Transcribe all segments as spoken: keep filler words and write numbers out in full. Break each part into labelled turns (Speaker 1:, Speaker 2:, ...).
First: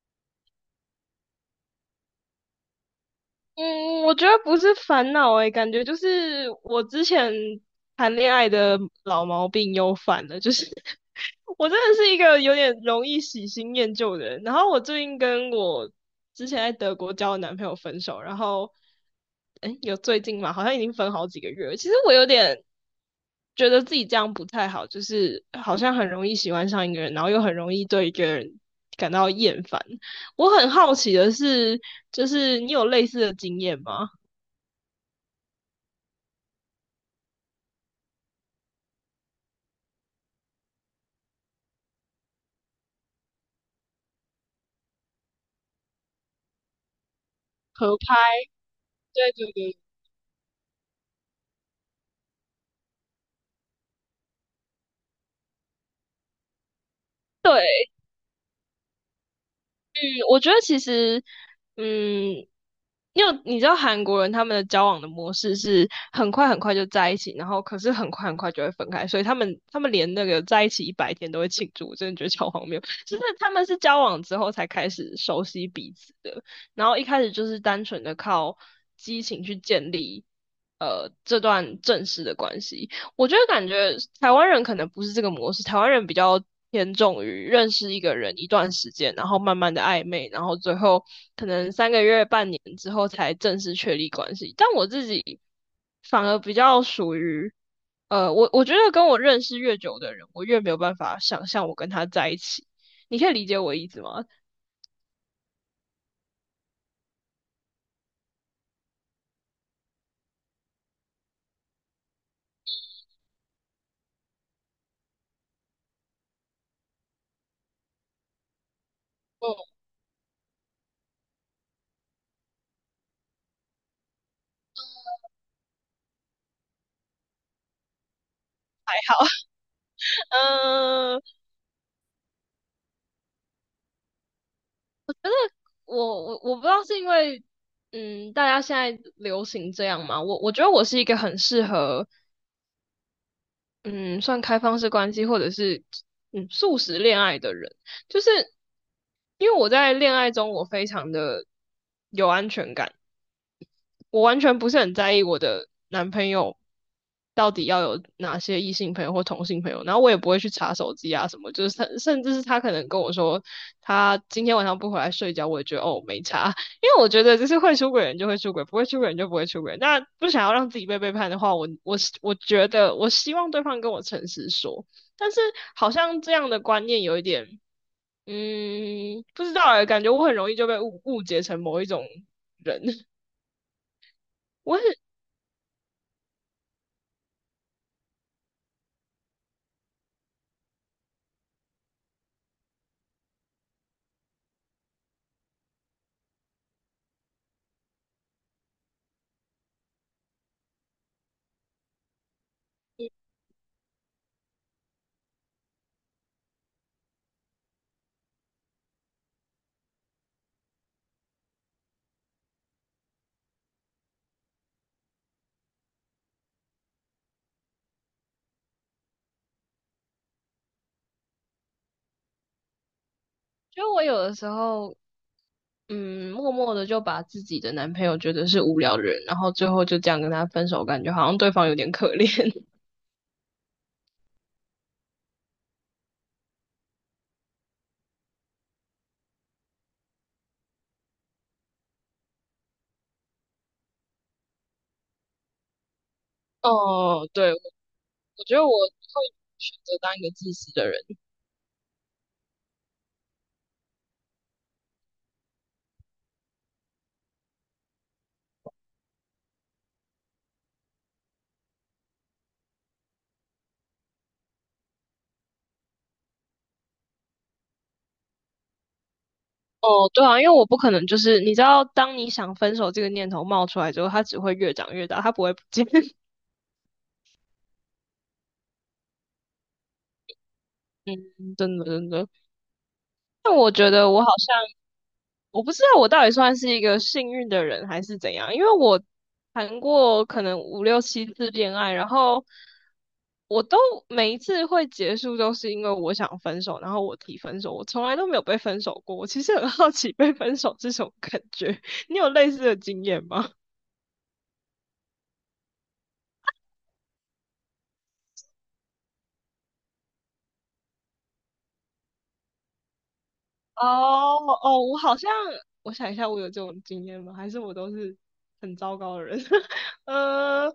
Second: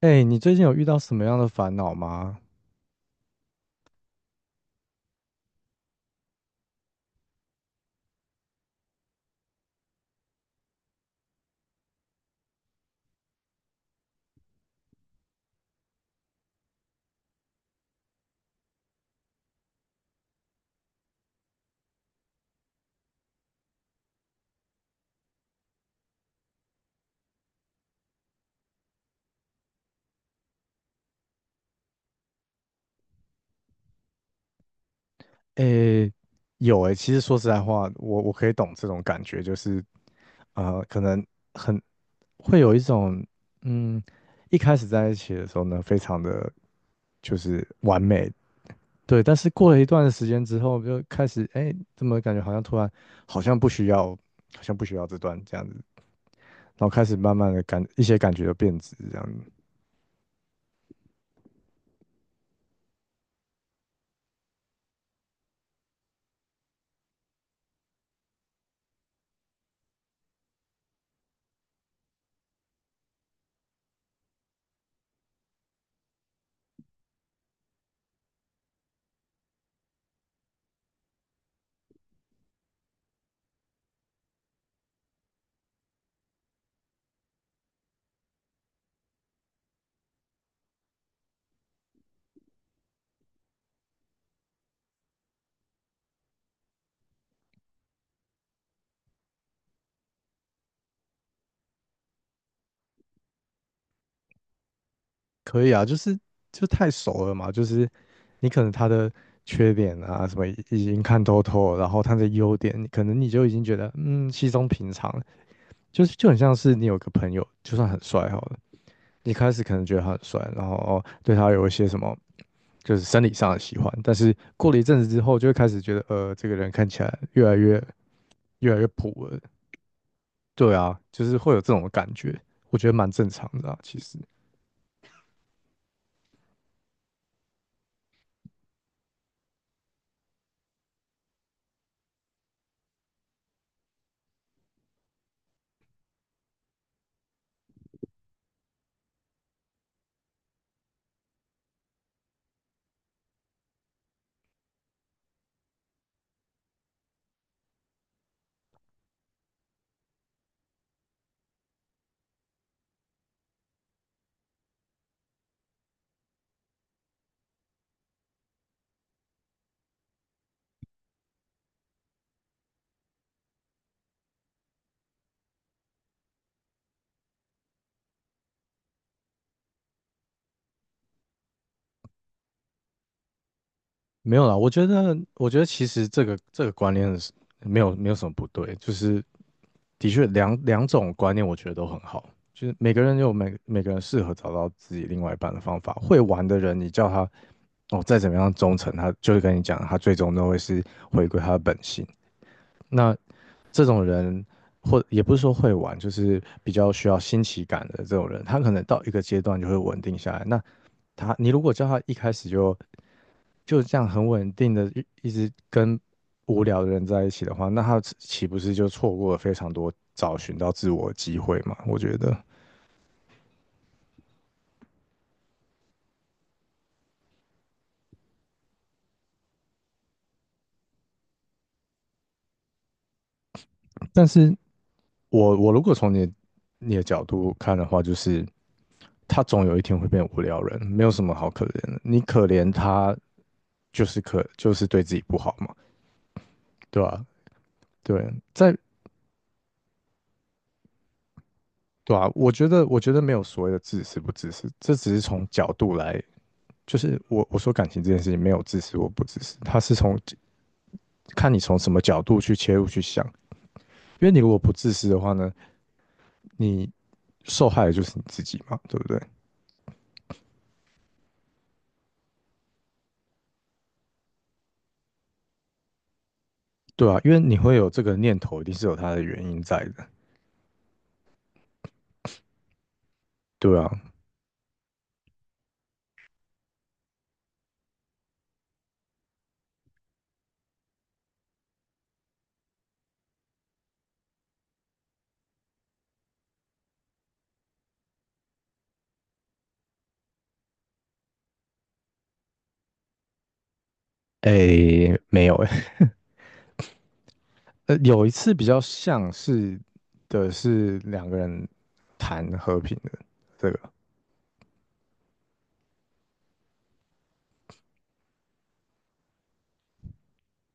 Speaker 1: 哎，你最近有遇到什么样的烦恼吗？
Speaker 2: 嗯，我觉得不是烦恼诶，感觉就是我之前谈恋爱的老毛病又犯了，就是 我真的是一个有点容易喜新厌旧的人。然后我最近跟我之前在德国交的男朋友分手，然后诶，有最近嘛，好像已经分好几个月了。其实我有点觉得自己这样不太好，就是好像很容易喜欢上一个人，然后又很容易对一个人感到厌烦。我很好奇的是，就是你有类似的经验吗？
Speaker 1: 哎，有哎，其实说实在话，我我可以懂这种感觉，就是呃，可能很会有一种嗯，一开始在一起的时候呢，非常的就是
Speaker 2: 合
Speaker 1: 完
Speaker 2: 拍，
Speaker 1: 美。对，
Speaker 2: 对
Speaker 1: 但是
Speaker 2: 对
Speaker 1: 过
Speaker 2: 对，
Speaker 1: 了一段时间之后，就开始哎，怎么感觉好像突然好像不需要，好像不需要这段这样子，然后开始慢慢的
Speaker 2: 对，
Speaker 1: 感一些感觉就变质这样子。
Speaker 2: 嗯，我觉得其实，嗯，因为你知道韩国人他们的交往的模式是很快很快就在一起，然后可是很快很快就会分开，所以他们他们连那个在一起一百天都会庆祝，我真的觉得超荒谬。就是他们是交往之后才开始熟悉彼此的，然后一开始就是单纯的靠激情去建立。呃，这段正式的关系，我觉得感觉台湾人可能不是这个模式，台湾人比较偏重于认识一个人一段时间，然后慢慢的暧昧，然后最后可能三个月、半年之后才正式确立关系。但我自己反而比较属于，呃，我我觉得跟我认识越久的人，我越没有办法想象我跟他在一起。你可以理解我意思吗？
Speaker 1: 可以啊，就是就太熟了嘛，就是你可能他的缺点啊什么已已经看透透了，然后他的优点，可能你就已经觉得嗯稀松平常了。就是就很像是你有个朋友，就算很帅好了，你开始
Speaker 2: 嗯，
Speaker 1: 可能觉得他很帅，然后哦对他有一些什么就是生理上的喜欢，但是过了一阵子之后，就会开始觉得呃这个人看起来越来越越来越
Speaker 2: 好，
Speaker 1: 普了。对啊，
Speaker 2: 嗯，
Speaker 1: 就是会有这种感觉，我觉得蛮正常的啊，其实。
Speaker 2: 我我我不知道是因为，嗯，大家现在流行这样嘛，我我觉得我是一个很适合嗯，算开放式关系，或者是嗯素食恋爱的人，就是因为我在恋爱中我非常的有安全感，我完全不是很在意我的男朋友到底要有哪些异性朋友或同性朋友，然后我也不会去查手机啊什么，就是甚甚至是他可能跟我说他今天晚上不回来睡觉，我也觉得哦没查，因为我觉得就是会出轨人就会出轨，不会出轨人就不会出轨。那不想要让自己被背叛的话，我我我觉得我希望对方跟我诚实说，但是好像这样的观念有一点，嗯，不知道哎，感觉我很容易就被误误解成某一种人，
Speaker 1: 没有啦，我
Speaker 2: 我很。
Speaker 1: 觉得，我觉得其实这个这个观念是没有没有什么不对，就是的确两两种观念我觉得都很好，就是每个人有每每个人适合找到自己另外一半的方法。会玩的人，你叫他哦再怎么样忠诚，他就是跟你讲，他最终都会是回归他的本性。那这种人，或也不是说会玩，就是比较需要新奇感的这种人，他可能到一个阶段就会稳定下来。那他，你如果叫他一开始就就这样很稳定的一一直跟无聊的人在一起的话，那他岂岂不是就错过了非常多找寻到自我的机会嘛？我觉得，
Speaker 2: 就我有的时候，嗯，默默的就把自己的男朋友觉得是无聊的人，然后最后就这样跟他分手，感觉好像对方有点可怜。
Speaker 1: 但是我我如果从你你的角度看的话，就是他总有一天会变无聊人，没有什么好可怜的。你可怜他，就是可就是对自己不好嘛，对吧、
Speaker 2: 哦，对，我
Speaker 1: 对，
Speaker 2: 我觉得我
Speaker 1: 在
Speaker 2: 会选择当一个自私的人。
Speaker 1: 对啊，我觉得我觉得没有所谓的自私不自私，这只是从角度来，就是我我说感情这件事情没有自私或不自私，他是从看你从什么角度去切入去想，因为你如果不自私的话呢，你受害的就是你自己嘛，对不对？
Speaker 2: 哦，对啊，因为我不可能就是你知道，当你想分手这个念头冒出来之后，它只会越长越大，它不会不见。
Speaker 1: 对啊，因为你会有这个念头，一定是有它的原因在的。
Speaker 2: 嗯，真的真的。但我
Speaker 1: 对啊，
Speaker 2: 觉得我好像，我不知道我到底算是一个幸运的人还是怎样，因为我谈过可能五六七次恋爱，然后我都每一次会结束都是因为我想分手，然后我提分手，我从来都没有被分手过。我其实很好奇被分手这种感觉，你有类似的经验吗？
Speaker 1: 诶，没有诶，呃，有一次比较像是的是两个人谈和平的这个，
Speaker 2: 哦哦，我好像，我想一下，我有这种经验吗？还是我都是很糟糕的人？呃，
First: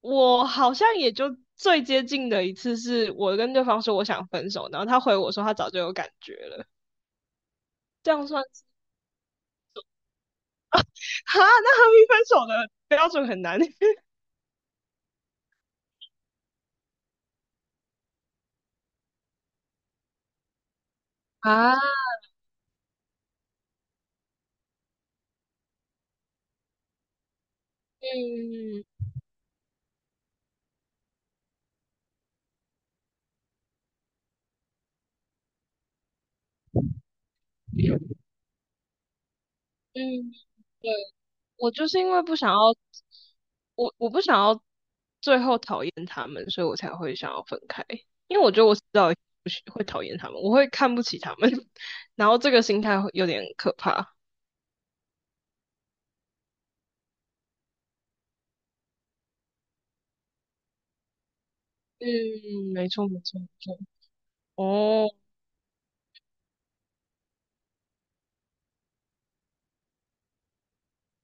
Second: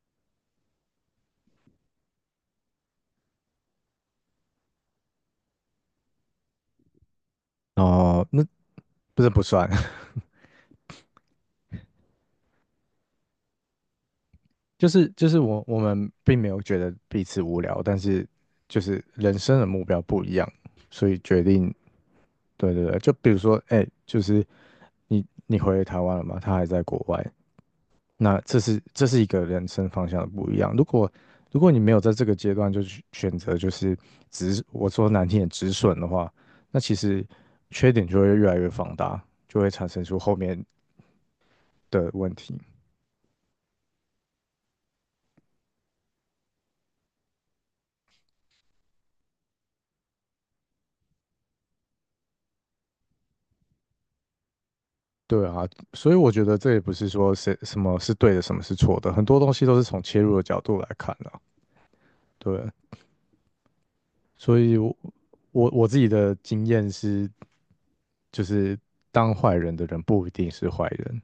Speaker 2: 我好像也就最接近的一次是我跟对方说我想分手，然后他回我说他早就有感觉了，这
Speaker 1: 哦，
Speaker 2: 样算
Speaker 1: 那
Speaker 2: 是
Speaker 1: 不是不算，
Speaker 2: 啊？那和平分手的标准很难
Speaker 1: 就是就是我我们并没有觉得彼此无聊，但是就是人生的目标不一样，所以决定，
Speaker 2: 啊，
Speaker 1: 对对对，就比如说，哎，就是你你回台湾了嘛，他还在国外，那这是
Speaker 2: 嗯
Speaker 1: 这是一个人生方向的不一样。如果如果你没有在这个阶段就去选择，就是止，我说难听点止损的话，那其实缺点就会越来越放大，就会产
Speaker 2: 嗯，
Speaker 1: 生出后面
Speaker 2: 对。我就是因
Speaker 1: 的
Speaker 2: 为
Speaker 1: 问
Speaker 2: 不想要，
Speaker 1: 题。
Speaker 2: 我我不想要最后讨厌他们，所以我才会想要分开。因为我觉得我迟早不喜会讨厌他们，我会看不起他们，然后这个心态会有点可怕。
Speaker 1: 对啊，所以我觉得这也不是说谁什么是对的，什么是错的，很多东西都是从切入的角度来看的啊。对，
Speaker 2: 嗯，没错没错没错。
Speaker 1: 所以我
Speaker 2: 哦，
Speaker 1: 我我自己的经验是，就是当坏人的人不一定是坏人。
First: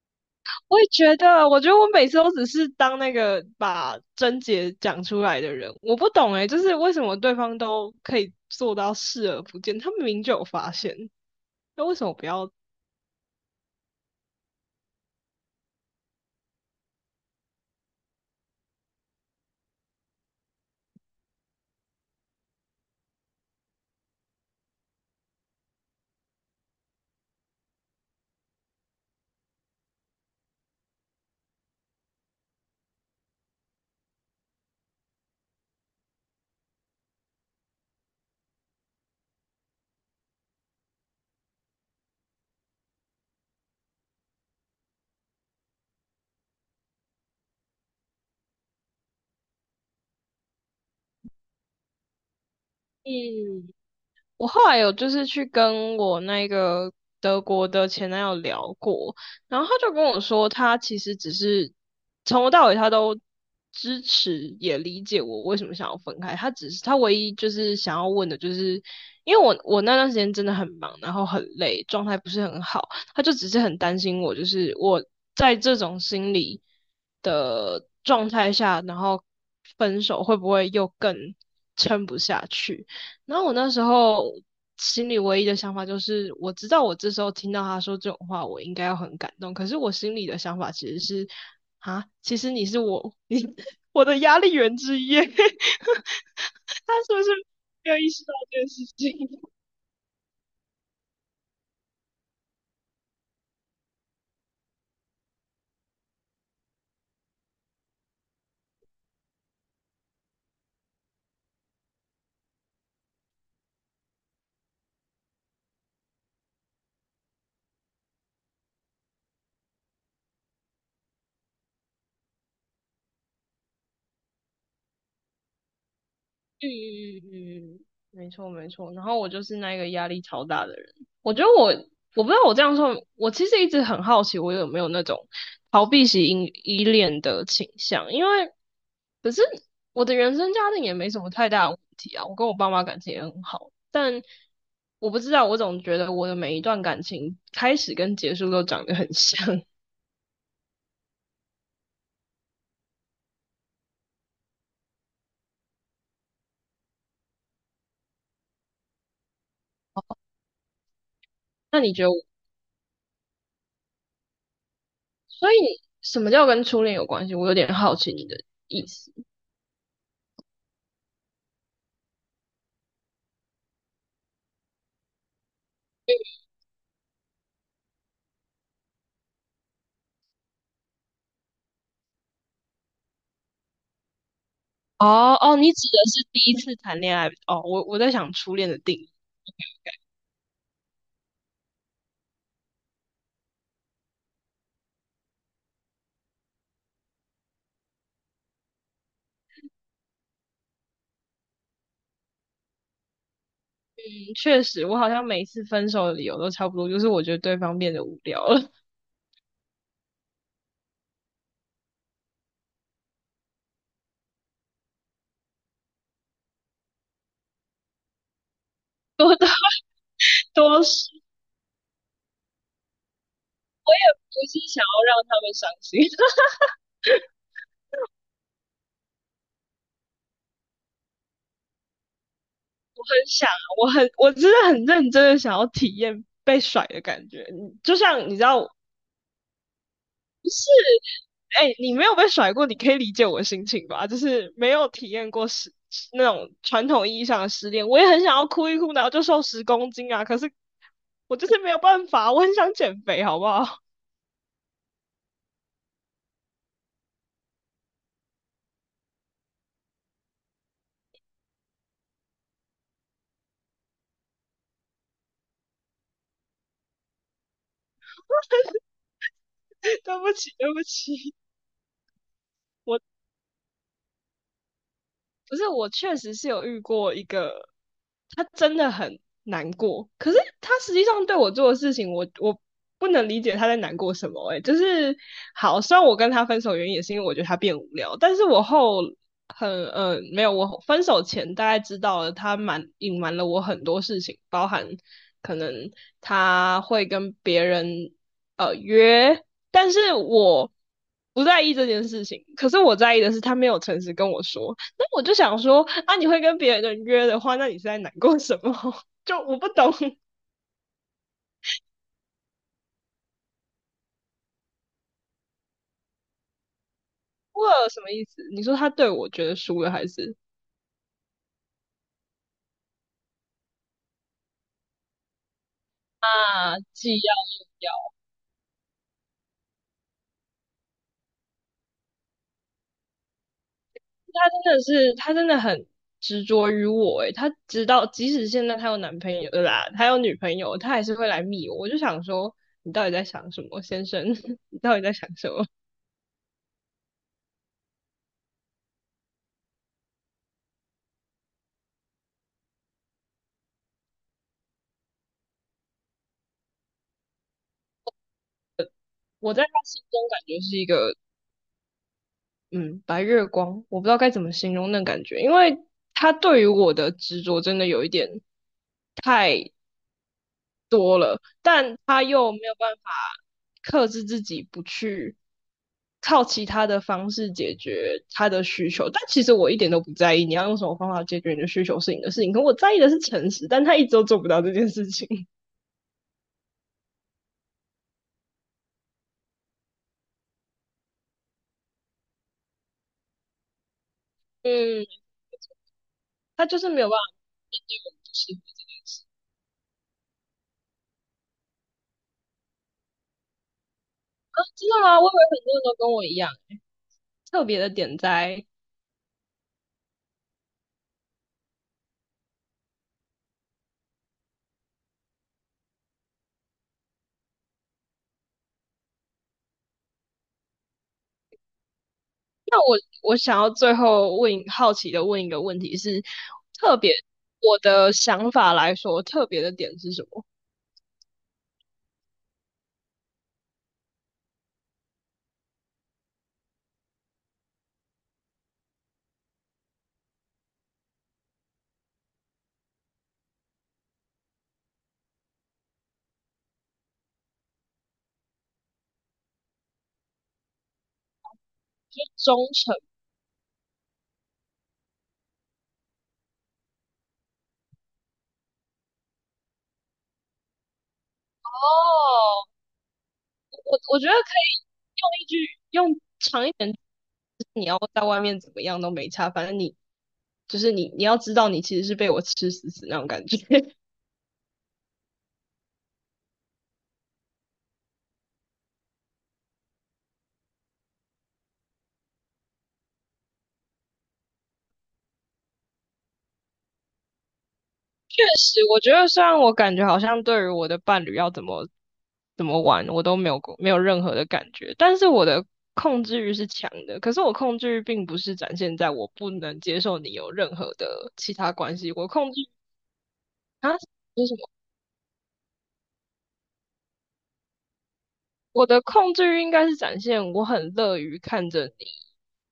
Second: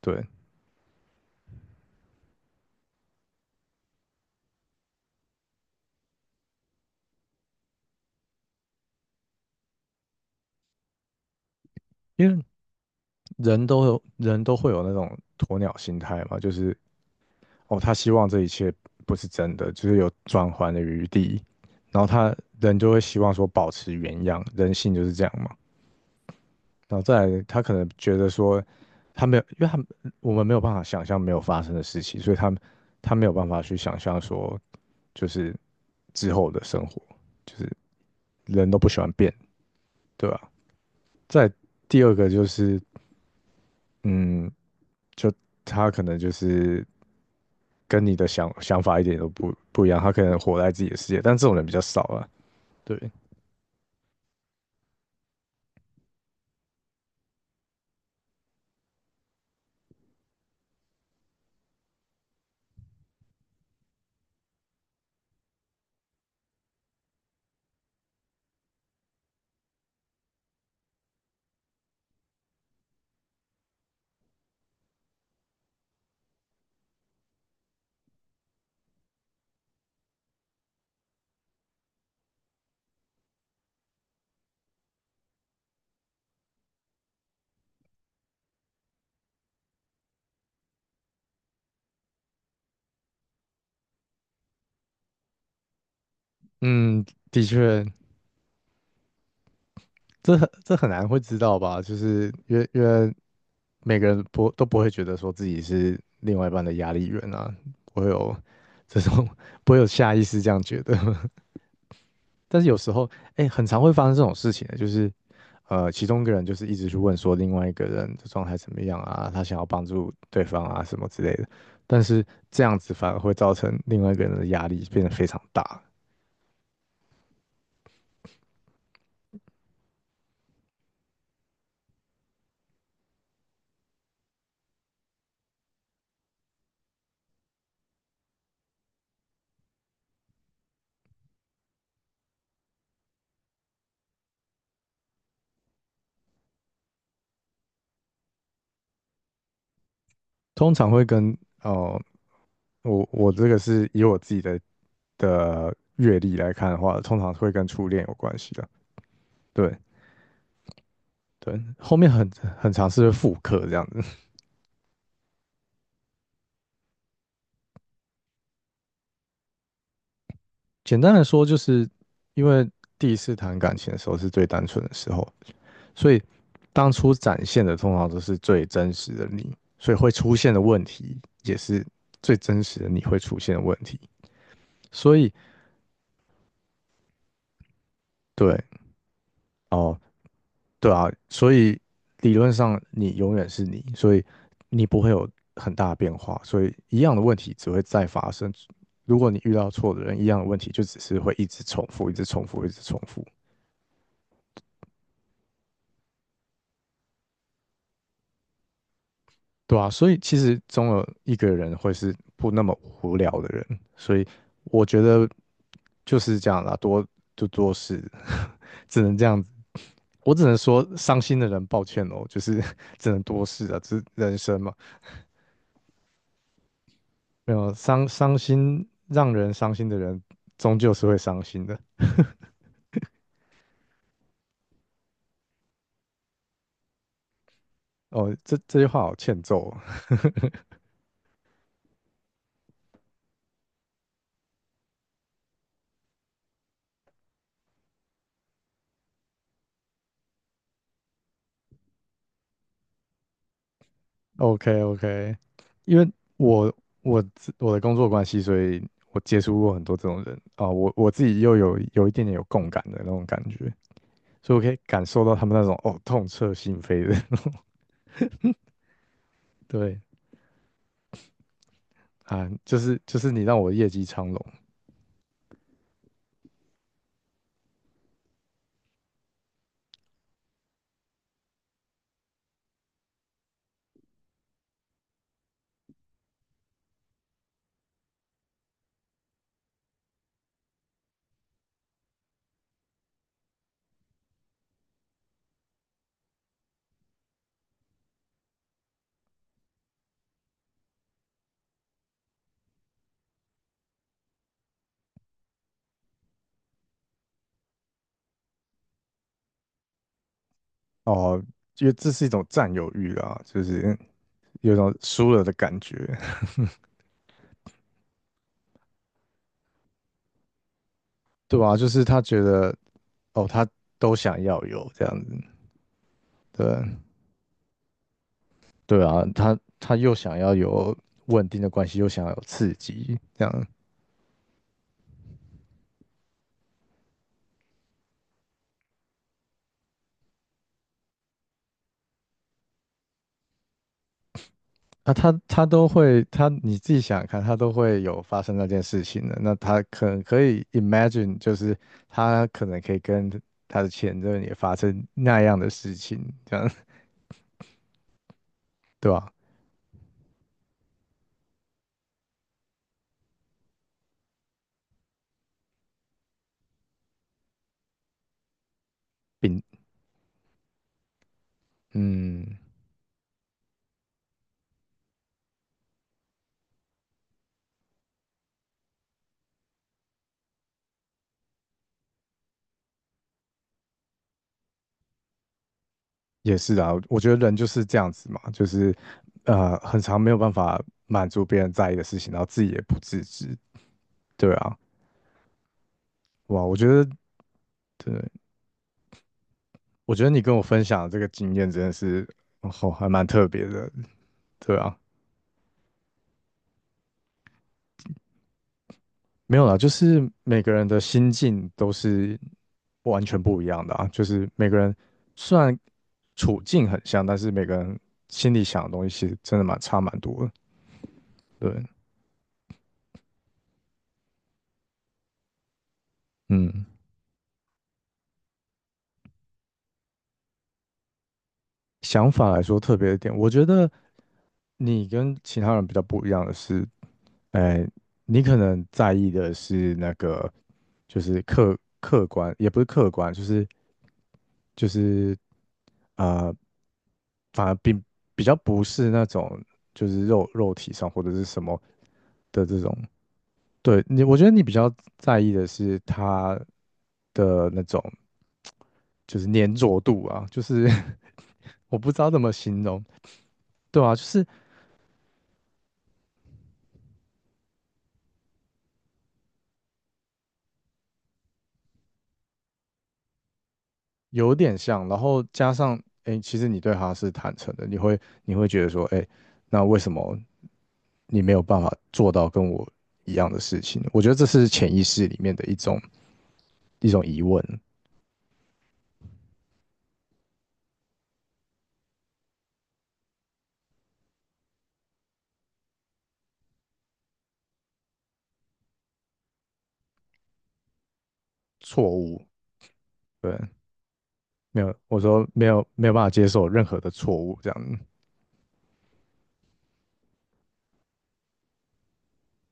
Speaker 1: 对，
Speaker 2: 我也觉得，我觉得我每次都只是当那个把症结讲出来的人，我不懂诶，就是为什么对方都可以做到视而不见，他们明明就有发现，那为什么不
Speaker 1: 因为
Speaker 2: 要？
Speaker 1: 人都有人都会有那种鸵鸟心态嘛，就是哦，他希望这一切不是真的，就是有转圜的余地，然后他人就会希望说保持原样，人性就是这样嘛。然后再来，他可能觉得说他没有，因为他我们没有办法想象没有发生的事情，所以他他没有办法去想象说就是之后的生活，就是人都不喜欢变，对吧？再来第二个就是，嗯，就他可能就是。跟你的想想法一点都不不一样，他可能活在自己的世界，但这种人比较少啊。对，
Speaker 2: 嗯，我后来有就是去跟我那个德国的前男友聊过，然后他就跟我说，他其实只是从头到尾他都支持也理解我为什么想要分开，他只是他唯一就是想要问的就是，因为我我那段时间真的很忙，然后很累，状态不是很好，他就只是很担心我，就是我在这种心理的状态下，然后分手会不会又更撑不下去。然后我那时候心里唯一的想法就是，我知道我这时候听到他说这种话，我应该要很感动。可是我心里的想法其实是，啊，其实你是我，你我的压力源之一耶 他是
Speaker 1: 嗯，
Speaker 2: 不是
Speaker 1: 的确，
Speaker 2: 没有意识到这件事情？
Speaker 1: 这很这很难会知道吧？就是因为因为每个人不都不会觉得说自己是另外一半的压力源啊，不会有这种 不会有下意识这样觉得。但是有时候，哎、很常会发生这种事情的，就是呃，其中一个人就是一直去问说另外一个人的状态怎么样啊，他想要帮助对方啊什么之类的，但是这样子反而会造成另外一个人的压力变得非常大。
Speaker 2: 嗯嗯嗯嗯，没错没错。然后我就是那个压力超大的人。我觉得我我不知道我这样说，我其实一直很好奇，我有没有那种逃避型依依恋的倾向？因为可是我的原生家庭也没什么太大的问题啊，我跟我爸妈感情也很好，但我不知道，我总觉得我的每一段感情开始跟结束都长得很像。
Speaker 1: 通常会跟哦，我我这个是以我自己的的阅历来看的话，通常会跟初恋有关系的。对对，
Speaker 2: 那你
Speaker 1: 后
Speaker 2: 觉
Speaker 1: 面
Speaker 2: 得我？
Speaker 1: 很很尝试复刻这样子。
Speaker 2: 所以什么叫跟初恋有关系？我有点好奇你的意思。
Speaker 1: 简单来说，就是因为第一次谈感情的时候是最单纯的时候，所以当初展现的通常都是最真实的你，所以会出现的问题也是最真实的你会出现的问题。所以
Speaker 2: 哦哦，你指的是第一次谈恋爱哦？我我在想初
Speaker 1: 对
Speaker 2: 恋的定义，
Speaker 1: 哦，对啊，所以理论上你永远是你，所以你不会有很大的变化，所以一样的问题只会再发生。如果你遇到错的人，一样的问题就只是会一直重复，一直重复，一直重复。
Speaker 2: 嗯，确实，我好像每次分手的理由都差不多，就是我觉得对方变得无聊了，
Speaker 1: 对啊，所以其实总有一个人会是不那么无聊的人，所以我觉得就是这样啦，多就多事，只能这
Speaker 2: 多
Speaker 1: 样
Speaker 2: 大
Speaker 1: 子。我只能
Speaker 2: 多
Speaker 1: 说，
Speaker 2: 是，
Speaker 1: 伤心的人抱歉哦，就是 只能多事啊，这是
Speaker 2: 不
Speaker 1: 人
Speaker 2: 是
Speaker 1: 生嘛，
Speaker 2: 想要让他们伤心，
Speaker 1: 没有伤伤心让人伤心的人，终究是会伤心的。
Speaker 2: 很想啊，我很我真的很认真的想要体验被甩的感觉，你就像
Speaker 1: 哦，
Speaker 2: 你知
Speaker 1: 这
Speaker 2: 道，
Speaker 1: 这句话好欠揍哦。
Speaker 2: 哎，你没有被甩过，你可以理解我的心情吧？就是没有体验过失那种传统意义上的失恋，我也很想要哭一哭，然后就瘦十公斤啊！可是我就是没有办法，我很想减肥，好不好？
Speaker 1: O K O K，因为我我自我的工作关系，所以我接触过很多这种人啊、我我自己又有有一点点有共感的那种感觉，所以我可以感受到他们那种哦痛彻心扉的，对
Speaker 2: 对不起，对不起，
Speaker 1: 啊，就是
Speaker 2: 我
Speaker 1: 就是你让我业绩昌隆
Speaker 2: 不是，我确实是有遇过一个，他真的很难过，可是他实际上对我做的事情，我我不能理解他在难过什么、欸。哎，就是好，虽然我跟他分手原因也是因为我觉得他变无聊，但是我后嗯，没有，我分手前大概知道了他瞒隐瞒了我很多事情，包含可能他会跟别人呃约，但是我不在意这件事情。可是我在意的是他没有诚实跟我说，那我就想说啊，你会跟别人约的话，那你是在难过什么？就我不懂，
Speaker 1: 哦，因为这是一种占有欲啊，就是有一种输了的感觉。
Speaker 2: 我有什么意思？你说他对我觉得输了还是
Speaker 1: 对吧、就是他觉得哦他都想要有这样子，对，
Speaker 2: 啊，既要
Speaker 1: 对啊，他他又想要有稳定的关系，又想要有刺激，这样
Speaker 2: 他真的是，他真的很执着于我诶，她直到即使现在他有男朋友了啦，他有女朋友，他还是会来密我。我就想说，你到底在想什么，先生？你到底在
Speaker 1: 啊，
Speaker 2: 想
Speaker 1: 他
Speaker 2: 什
Speaker 1: 他
Speaker 2: 么？
Speaker 1: 都会，他你自己想想看，他都会有发生那件事情的。那他可能可以 imagine，就是他可能可以跟他的前任也发生那样的事情，这样 对吧？
Speaker 2: 我在他心中感觉是一个嗯白月光，我不知道该怎么形容那感觉，因为他对于我的执着真的有一点。
Speaker 1: 并
Speaker 2: 但他又
Speaker 1: 嗯，
Speaker 2: 没有办法克制自己不去靠其他的方式解决他的需求。但其实我一点都不在意你要用什么方法解决你的需求是你的事情，可我在意的是诚实，但他一直都做不到这件事情。
Speaker 1: 也是啊，我觉得人就是这样子嘛，就是呃，很常没有办法满足别人在意的事情，然后自己也不自知，对啊，
Speaker 2: 嗯，
Speaker 1: 哇，
Speaker 2: 他
Speaker 1: 我
Speaker 2: 就
Speaker 1: 觉
Speaker 2: 是没
Speaker 1: 得。
Speaker 2: 有办法
Speaker 1: 对
Speaker 2: 是
Speaker 1: 我觉得你跟我分享的这个经验真的是，哦，还蛮特别的，对
Speaker 2: 真
Speaker 1: 啊，
Speaker 2: 的吗？我以为很多人都跟我一样。特别的点在，
Speaker 1: 没有啦，就是每个人的心境都是完全不一样的啊，就是每个人虽然处境很像，但是每个人心里想的东西其实真的蛮差蛮多的，对，
Speaker 2: 那我我想要最后问好奇的问一个问题是，
Speaker 1: 嗯，
Speaker 2: 特别我的想法来说，特别的点是什么？
Speaker 1: 想法来说特别一点，我觉得你跟其他人比较不一样的是，呃，你可能在意的是那个，就是客客观，也不是客观，就是就是呃，反而并比较不是那种就是肉肉体上或者是什么
Speaker 2: 就是忠
Speaker 1: 的这种。
Speaker 2: 诚。
Speaker 1: 对你，我觉得你比较在意的是他的那种就是粘着度啊，就是
Speaker 2: 哦，
Speaker 1: 我不知道怎么形容。
Speaker 2: 我
Speaker 1: 对啊，
Speaker 2: 我
Speaker 1: 就
Speaker 2: 觉得
Speaker 1: 是
Speaker 2: 可以用一句用长一点，你要在外面怎么样都没差，反正你就是你你要知道你其实是被我吃死死那种感觉。
Speaker 1: 有点像，然后加上，哎，其实你对他是坦诚的，你会你会觉得说，哎，那为什么你没有办法做到跟我一样的事情呢？我觉得这是潜意识里面的一种一种疑问、
Speaker 2: 确实，我觉得虽然我感觉好像对于我的伴侣要怎么怎么玩，我都没有过没有任何的感觉，但是我的控制欲是强的。可是我控制欲并不是展现在我不能接受你有任何的其他关
Speaker 1: 错
Speaker 2: 系，我
Speaker 1: 误，
Speaker 2: 控制欲
Speaker 1: 对，
Speaker 2: 啊，就是
Speaker 1: 没有，我说没有没有办法接受任何的错误，这样，
Speaker 2: 我的控制欲应该是展现我很乐于看着你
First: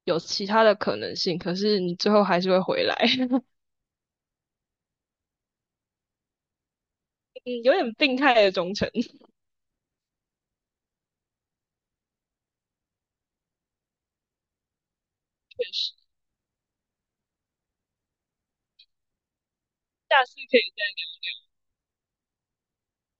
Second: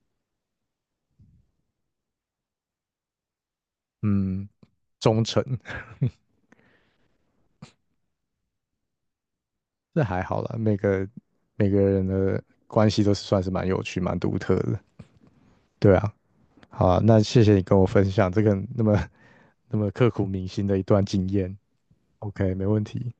Speaker 2: 有其他的可能性，可是你最后还是会回来，
Speaker 1: 嗯，忠诚，
Speaker 2: 嗯有点病态的忠诚。
Speaker 1: 这还好啦，每个每个人的关系都是算是蛮有趣、蛮独特的，对啊，好啊，那谢谢你跟我分享这个那么 那么刻
Speaker 2: 下
Speaker 1: 骨
Speaker 2: 次
Speaker 1: 铭
Speaker 2: 可以
Speaker 1: 心的一段经验。OK，没问题。